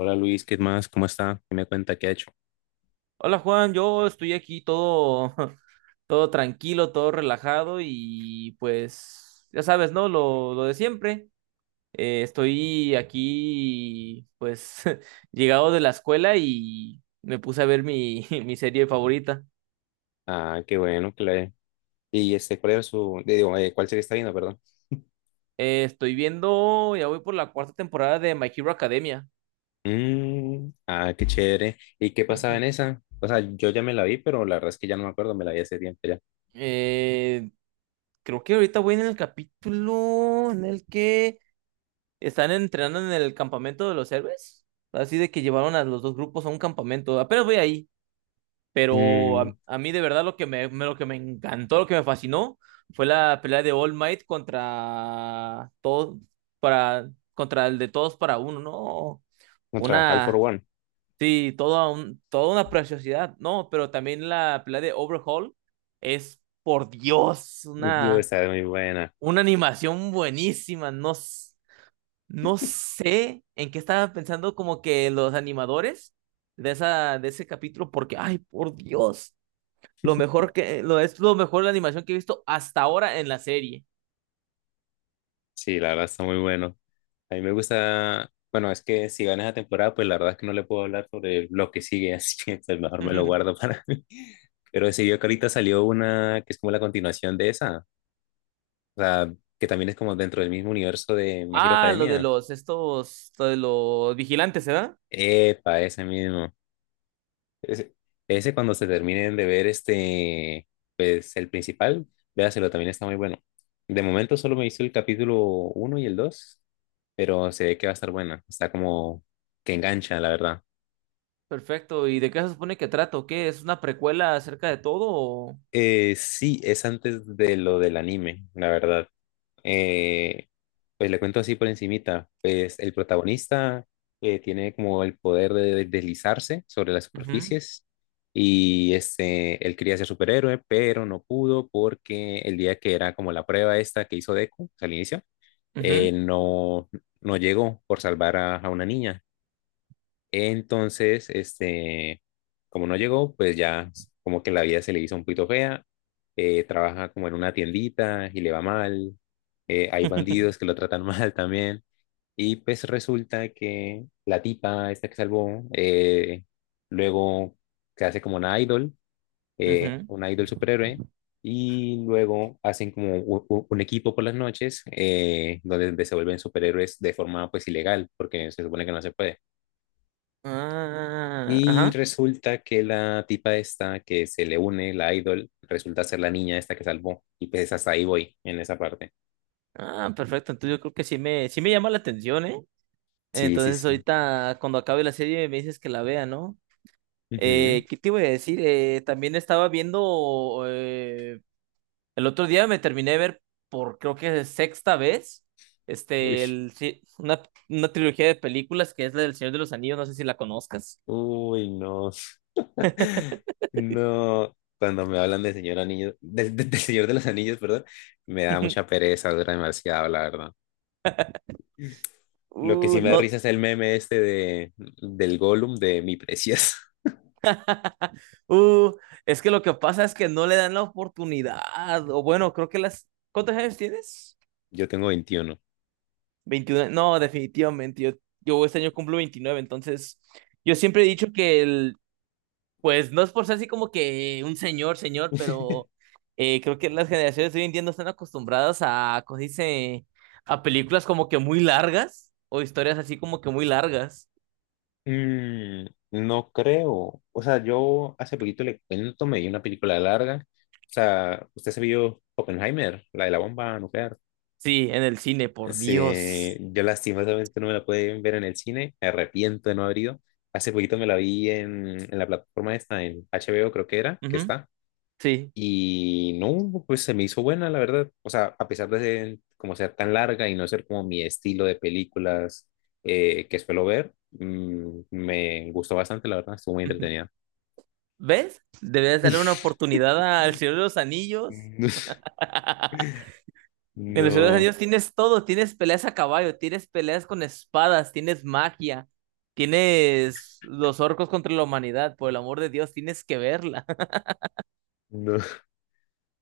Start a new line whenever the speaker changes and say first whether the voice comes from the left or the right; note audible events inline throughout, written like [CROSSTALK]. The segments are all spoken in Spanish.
left: Hola Luis, ¿qué más? ¿Cómo está? ¿Qué me cuenta? ¿Qué ha hecho?
right: Hola Juan, yo estoy aquí todo, [LAUGHS] todo tranquilo, todo relajado y pues ya sabes, ¿no? Lo de siempre. Estoy aquí pues [LAUGHS] llegado de la escuela y me puse a ver [LAUGHS] mi serie favorita.
left: Ah, qué bueno, que le... Y este, ¿cuál era su... de Digo, ¿cuál serie está viendo, perdón?
right: Estoy viendo, ya voy por la cuarta temporada de My Hero Academia.
left: Ah, qué chévere. ¿Y qué pasaba en
right: [LAUGHS]
left: esa? O sea, yo ya me la vi, pero la verdad es que ya no me acuerdo, me la vi hace tiempo ya.
right: Eh, Creo que ahorita voy en el capítulo en el que están entrenando en el campamento de los héroes. Así de que llevaron a los dos grupos a un campamento. Apenas voy ahí, pero
left: Mm,
right: a mí de verdad lo que lo que me encantó, lo que me fascinó, fue la pelea de All Might contra todos, contra el de todos para uno, ¿no?
left: otra, All for
right: Una,
left: One.
right: sí, toda, un, toda una preciosidad, ¿no? Pero también la pelea de Overhaul por Dios,
left: Yo, Está muy buena.
right: una animación buenísima, no sé en qué estaban pensando como que los animadores de ese capítulo, porque, ay, por Dios, lo mejor que, lo, es lo mejor la animación que he visto hasta ahora en la serie.
left: Sí, la verdad está muy bueno. A mí me gusta... Bueno, es que si gana esa temporada, pues la verdad es que no le puedo hablar sobre lo que sigue, [LAUGHS] así que pues, mejor me lo guardo
right: [LAUGHS]
left: para mí. Pero sí, yo que ahorita salió una que es como la continuación de esa. O sea, que también es como dentro del mismo universo de My Hero
right: Ah,
left: Academia.
right: lo de los vigilantes, ¿verdad?
left: Epa, ese mismo. Ese, ese cuando se terminen de ver este, pues el principal, véaselo, también está muy bueno. De momento solo me hizo el capítulo uno y el dos, pero se ve que va a estar buena. Está como que engancha, la verdad.
right: Perfecto. ¿Y de qué se supone que trato? ¿Qué? ¿Es una precuela acerca de todo o...?
left: Sí, es antes de lo del anime, la verdad. Eh, pues le cuento así por encimita. Pues el protagonista tiene como el poder de deslizarse sobre las
right: Ujú,
left: superficies y este, él quería ser superhéroe, pero no pudo porque el día que era como la prueba esta que hizo Deku, o sea, al inicio,
right: ujú,
left: no, no llegó por salvar a una niña. Entonces, este, como no llegó, pues ya como que la vida se le hizo un poquito fea. Trabaja como en una tiendita y le va mal. Hay bandidos que lo
right: [LAUGHS]
left: tratan [LAUGHS] mal también. Y pues resulta que la tipa, esta que salvó, luego se hace como
right: ujú.
left: una idol superhéroe. Y luego hacen como un equipo por las noches, donde se vuelven superhéroes de forma pues ilegal, porque se supone que no se puede.
right: Ah,
left: Y
right: ajá.
left: resulta que la tipa esta que se le une, la idol, resulta ser la niña esta que salvó. Y pues hasta ahí voy, en esa parte.
right: Ah, perfecto. Entonces yo creo que sí me llama la atención, ¿eh?
left: Sí, sí,
right: Entonces
left: sí.
right: ahorita cuando acabe la serie me dices que la vea, ¿no?
left: Ujú.
right: ¿Qué te iba a decir? También estaba viendo, el otro día me terminé de ver por creo que sexta vez,
left: Uy,
right: este, el, sí, una, una trilogía de películas que es la del Señor de los Anillos, no sé si la conozcas.
left: no. [LAUGHS] No, cuando me hablan de señor anillo, de señor de los anillos, perdón, me da mucha
right: [LAUGHS]
left: pereza, dura demasiado, la verdad. Lo que sí me da
right: No,
left: risa es el meme este de, del Gollum de mi preciosa.
right: [LAUGHS] uh, es que lo que pasa es que no le dan la oportunidad, o bueno, creo que las... ¿Cuántos años tienes?
left: [LAUGHS] Yo tengo 21.
right: 21 no, definitivamente, yo este año cumplo 29 entonces yo siempre he dicho que el, pues no es por ser así como que un señor, señor, pero creo que las generaciones de hoy en día no están acostumbradas a, ¿cómo se dice? A películas como que muy largas o historias así como que muy largas.
left: Mm, no creo. O sea, yo hace poquito le cuento, me vi una película larga. O sea, usted se vio Oppenheimer, la de la bomba nuclear.
right: Sí, en el cine, por
left: Sí,
right: Dios.
left: yo lastimosamente no me la pude ver en el cine, me arrepiento de no haber ido. Hace poquito me la vi en la plataforma esta, en HBO creo que era, que
right: Ujú,
left: está.
right: sí.
left: Y no, pues se me hizo buena, la verdad. O sea, a pesar de ser, como ser tan larga y no ser como mi estilo de películas que suelo ver, me gustó bastante, la verdad, estuvo muy entretenida.
right: [LAUGHS] ¿Ves? Debes darle una
left: [LAUGHS]
right: oportunidad al Señor de los Anillos.
left: No,
right: [LAUGHS] En los Ciudadanos Anillos tienes todo, tienes peleas a caballo, tienes peleas con espadas, tienes magia, tienes los orcos contra la humanidad, por el amor de Dios, tienes que verla. [LAUGHS]
left: no.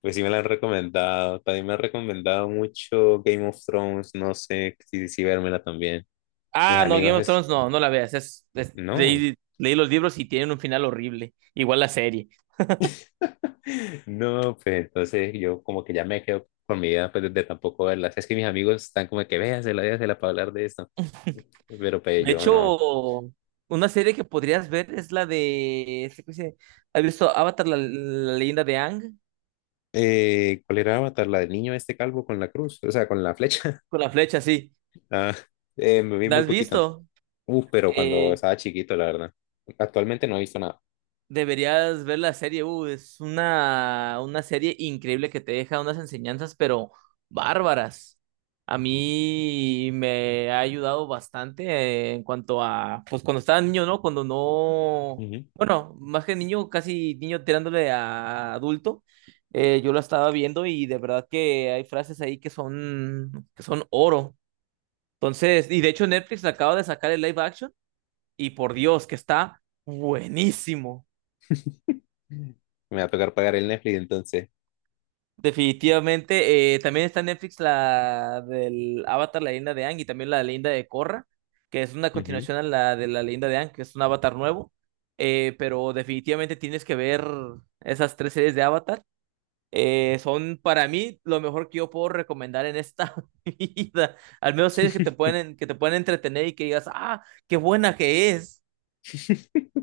left: Pues sí me la han recomendado. También me han recomendado mucho Game of Thrones. No sé si, si vérmela también. Mis
right: Ah, no, Game
left: amigos,
right: of
left: es...
right: Thrones no, no la veas,
left: no.
right: leí los libros y tienen un final horrible, igual la serie.
left: No, pues entonces yo como que ya me quedo con mi idea pues, de tampoco verlas. Es que mis amigos están como que véasela, véasela para hablar de esto. Pero pues
right: De
left: yo no.
right: hecho, una serie que podrías ver es la de, ¿cómo se dice? ¿Has visto Avatar, la leyenda de Aang?
left: ¿Cuál era Avatar? La del niño este calvo con la cruz, o sea, con la flecha. [LAUGHS]
right: Con la flecha, sí.
left: Ah, me vi
right: ¿La
left: muy
right: has
left: poquito.
right: visto?
left: Uf, pero cuando
right: Eh,
left: estaba chiquito, la verdad. Actualmente no he visto nada.
right: Deberías ver la serie, una serie increíble que te deja unas enseñanzas, pero bárbaras. A mí me ha ayudado bastante en cuanto a, pues cuando estaba niño, ¿no? Cuando no,
left: Ujú.
right: bueno, más que niño, casi niño tirándole a adulto, yo la estaba viendo y de verdad que hay frases ahí que son oro. Entonces, y de hecho Netflix acaba de sacar el live action y por Dios que está buenísimo.
left: Me va a tocar pagar el Netflix entonces.
right: Definitivamente. También está en Netflix la del Avatar, la leyenda de Aang, y también la leyenda de Korra, que es una
left: Ujú.
right: continuación a la de la leyenda de Aang, que es un Avatar nuevo. Pero definitivamente tienes que ver esas tres series de Avatar. Son para mí lo mejor que yo puedo recomendar en esta [LAUGHS] vida. Al menos series que te pueden entretener y que digas, ah, qué buena que es.
left: [LAUGHS]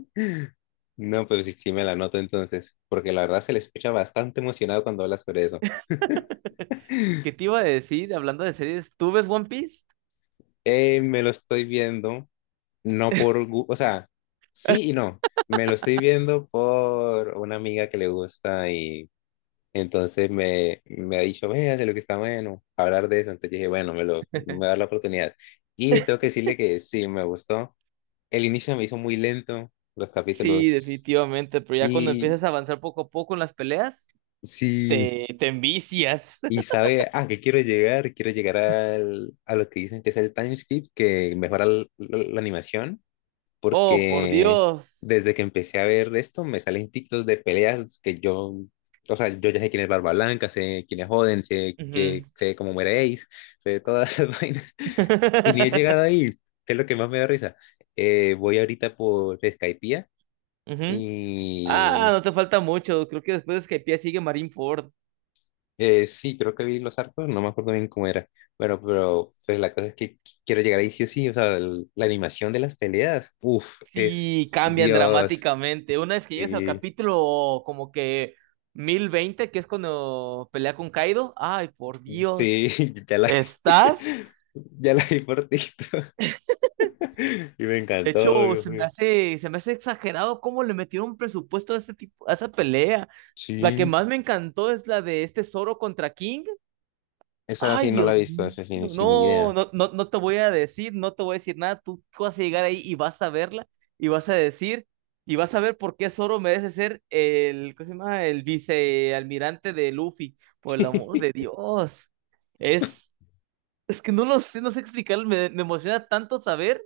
left: No, pues sí, sí me la noto entonces, porque la verdad se le escucha bastante emocionado cuando habla sobre eso.
right: ¿Qué te iba a decir hablando de series? ¿Tú ves One Piece?
left: Me lo estoy viendo no por, o sea, sí y
right: [LAUGHS]
left: no. Me lo estoy viendo por una amiga que le gusta y entonces me ha dicho, véase lo que está bueno, hablar de eso. Entonces dije, bueno, me voy a dar la oportunidad. Y tengo que decirle que sí, me gustó. El inicio me hizo muy lento, los
right: Sí,
left: capítulos.
right: definitivamente, pero ya cuando
left: Y
right: empiezas a avanzar poco a poco en las peleas,
left: sí,
right: te envicias.
left: y
right: [LAUGHS]
left: sabe, ah, que quiero llegar al, a lo que dicen que es el time skip, que mejora la animación,
right: Oh, por
left: porque
right: Dios.
left: desde que empecé a ver esto me salen TikToks de peleas que yo, o sea, yo ya sé quién es Barba Blanca, sé quién es Joden,
right: Ujú.
left: sé cómo muere Ace, sé todas esas [LAUGHS] vainas. Y ni he llegado
right: [LAUGHS]
left: ahí, que es lo que más me da risa. Voy ahorita por Skypiea
right: Ujú.
left: y
right: Ah, no te falta mucho. Creo que después de Skypiea sigue Marineford.
left: sí, creo que vi los arcos, no me acuerdo bien cómo era. Bueno, pero pues la cosa es que quiero llegar ahí sí o sí, o sea, la animación de las peleas, uff,
right: Sí,
left: es
right: cambian
left: Dios,
right: dramáticamente. Una vez que llegas al
left: sí.
right: capítulo como que 1020, que es cuando pelea con Kaido. Ay, por Dios.
left: Sí, [LAUGHS] ya la, [LAUGHS]
right: ¿Estás?
left: ya la vi por TikTok [LAUGHS] y me
right: De
left: encantó,
right: hecho,
left: Dios mío.
right: se me hace exagerado cómo le metieron presupuesto a ese tipo, a esa pelea. La que
left: Sí,
right: más me encantó es la de este Zoro contra King.
left: esa
right: Ay,
left: sí no
right: Dios
left: la he visto,
right: mío,
left: esa sí, sin
right: no,
left: idea.
right: no, no, no te voy a decir, no te voy a decir nada. Tú vas a llegar ahí y vas a verla y vas a decir y vas a ver por qué Zoro merece ser el, ¿cómo se llama? El vicealmirante de Luffy. Por el amor de
left: [LAUGHS]
right: Dios. Es, es que no lo sé, no sé explicarlo. Me emociona tanto saber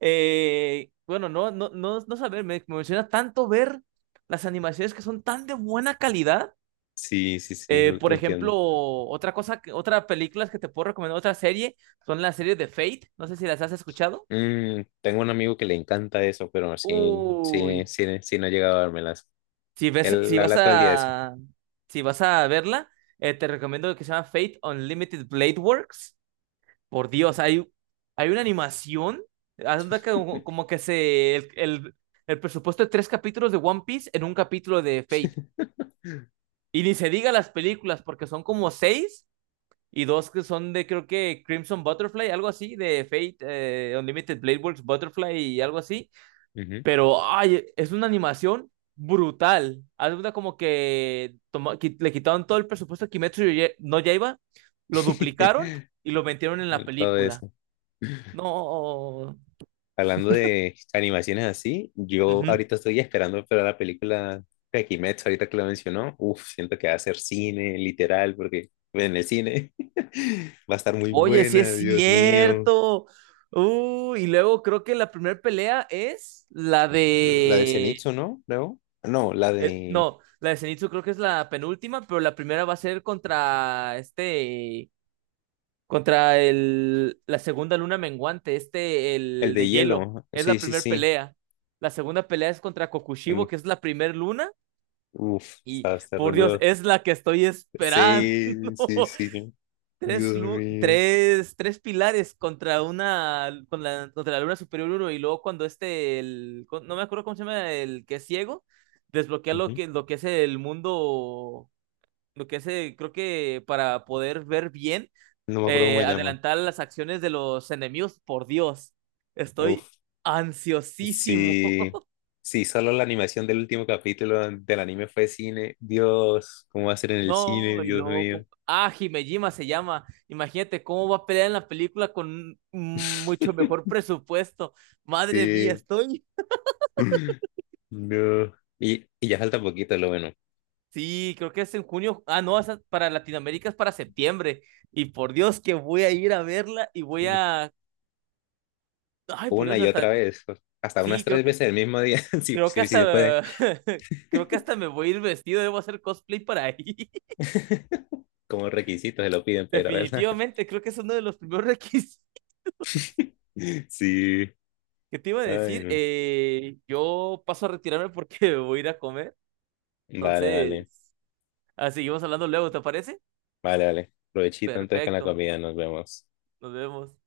right: bueno, no, no, no, no saber, me emociona tanto ver las animaciones que son tan de buena calidad.
left: Sí, sí, sí,
right: Por
left: lo
right: ejemplo,
left: entiendo.
right: otra cosa, otra película que te puedo recomendar, otra serie, son las series de Fate. No sé si las has escuchado.
left: Tengo un amigo que le encanta eso, pero sí,
right: Uy,
left: sí, sí, sí no ha llegado a dármelas. Él
right: si vas
left: habla todo el día de eso.
right: a, si vas a verla, te recomiendo que se llama Fate Unlimited Blade Works. Por Dios, hay una animación. Haz de cuenta que como que se. El presupuesto de 3 capítulos de One Piece en un capítulo de Fate. Y ni se diga las películas, porque son como seis y dos que son de, creo que Crimson Butterfly, algo así, de Fate, Unlimited Blade Works Butterfly y algo así.
left: Ujú.
right: Pero, ay, es una animación brutal. Haz de cuenta como que le quitaron todo el presupuesto a Kimetsu no Yaiba, lo
left: [LAUGHS]
right: duplicaron y lo metieron en la
left: Él todo
right: película.
left: eso.
right: No,
left: Hablando de animaciones así, yo
right: ujú.
left: ahorita estoy esperando para la película de Kimetsu, ahorita que lo mencionó. Uf, siento que va a ser cine, literal, porque en el cine [LAUGHS] va a estar muy
right: Oye, sí es
left: buena, Dios mío.
right: cierto. Y luego creo que la primera pelea es la
left: La de
right: de...
left: Zenitsu, ¿no? No, la de
right: no, la de Zenitsu creo que es la penúltima, pero la primera va a ser contra este... Contra la segunda luna menguante, este,
left: el
right: el
left: de
right: de hielo.
left: hielo.
right: Es
left: Sí,
right: la
left: sí,
right: primera
left: sí.
right: pelea. La segunda pelea es contra
left: Mm,
right: Kokushibo, que es la primera luna.
left: Uf,
right: Y,
left: va a estar re
right: por Dios,
left: duro.
right: es la que estoy [LAUGHS] esperando.
left: Sí, sí, sí.
right: Tres,
left: Dios
right: lu-
left: mío.
right: tres, 3 pilares contra una, contra la luna superior uno, y luego cuando este, no me acuerdo cómo se llama, el que es ciego, desbloquea
left: Ujú.
right: lo que es el mundo, lo que es, creo que para poder ver bien,
left: No me acuerdo cómo se llama.
right: adelantar las acciones de los enemigos, por Dios, estoy
left: Uf,
right: ansiosísimo.
left: sí, sí, solo la animación del último capítulo del anime fue cine. Dios, ¿cómo va a ser en el cine?
right: No, y
left: Dios
right: luego,
left: mío.
right: ¿cómo? Ah, Himejima se llama. Imagínate cómo va a pelear en la película con un mucho
left: [LAUGHS]
right: mejor presupuesto. Madre mía,
left: Sí.
right: estoy.
left: No. Y ya falta poquito, lo bueno.
right: Sí, creo que es en junio. Ah, no, esa para Latinoamérica es para septiembre. Y por Dios que voy a ir a verla y voy a. Ay, por
left: Una
right: Dios,
left: y otra
right: hasta.
left: vez, hasta unas
right: Sí,
left: tres veces el mismo día, [LAUGHS] si,
right: creo que
left: si, si se puede.
right: hasta. [LAUGHS] Creo que hasta me voy a ir vestido, debo hacer cosplay para ahí.
left: [LAUGHS] Como requisito se lo piden
right: [LAUGHS]
left: para ir a verla.
right: Definitivamente, creo que es uno de los primeros [LAUGHS] requisitos.
left: [LAUGHS] Sí.
right: ¿Qué te iba a
left: Ay,
right: decir?
left: no.
right: Yo paso a retirarme porque [LAUGHS] voy a ir a comer.
left: Vale, vale.
right: Entonces, ah, seguimos hablando luego, ¿te parece?
left: Vale, vale. Provechito entonces con la
right: Perfecto.
left: comida, nos vemos.
right: Nos vemos.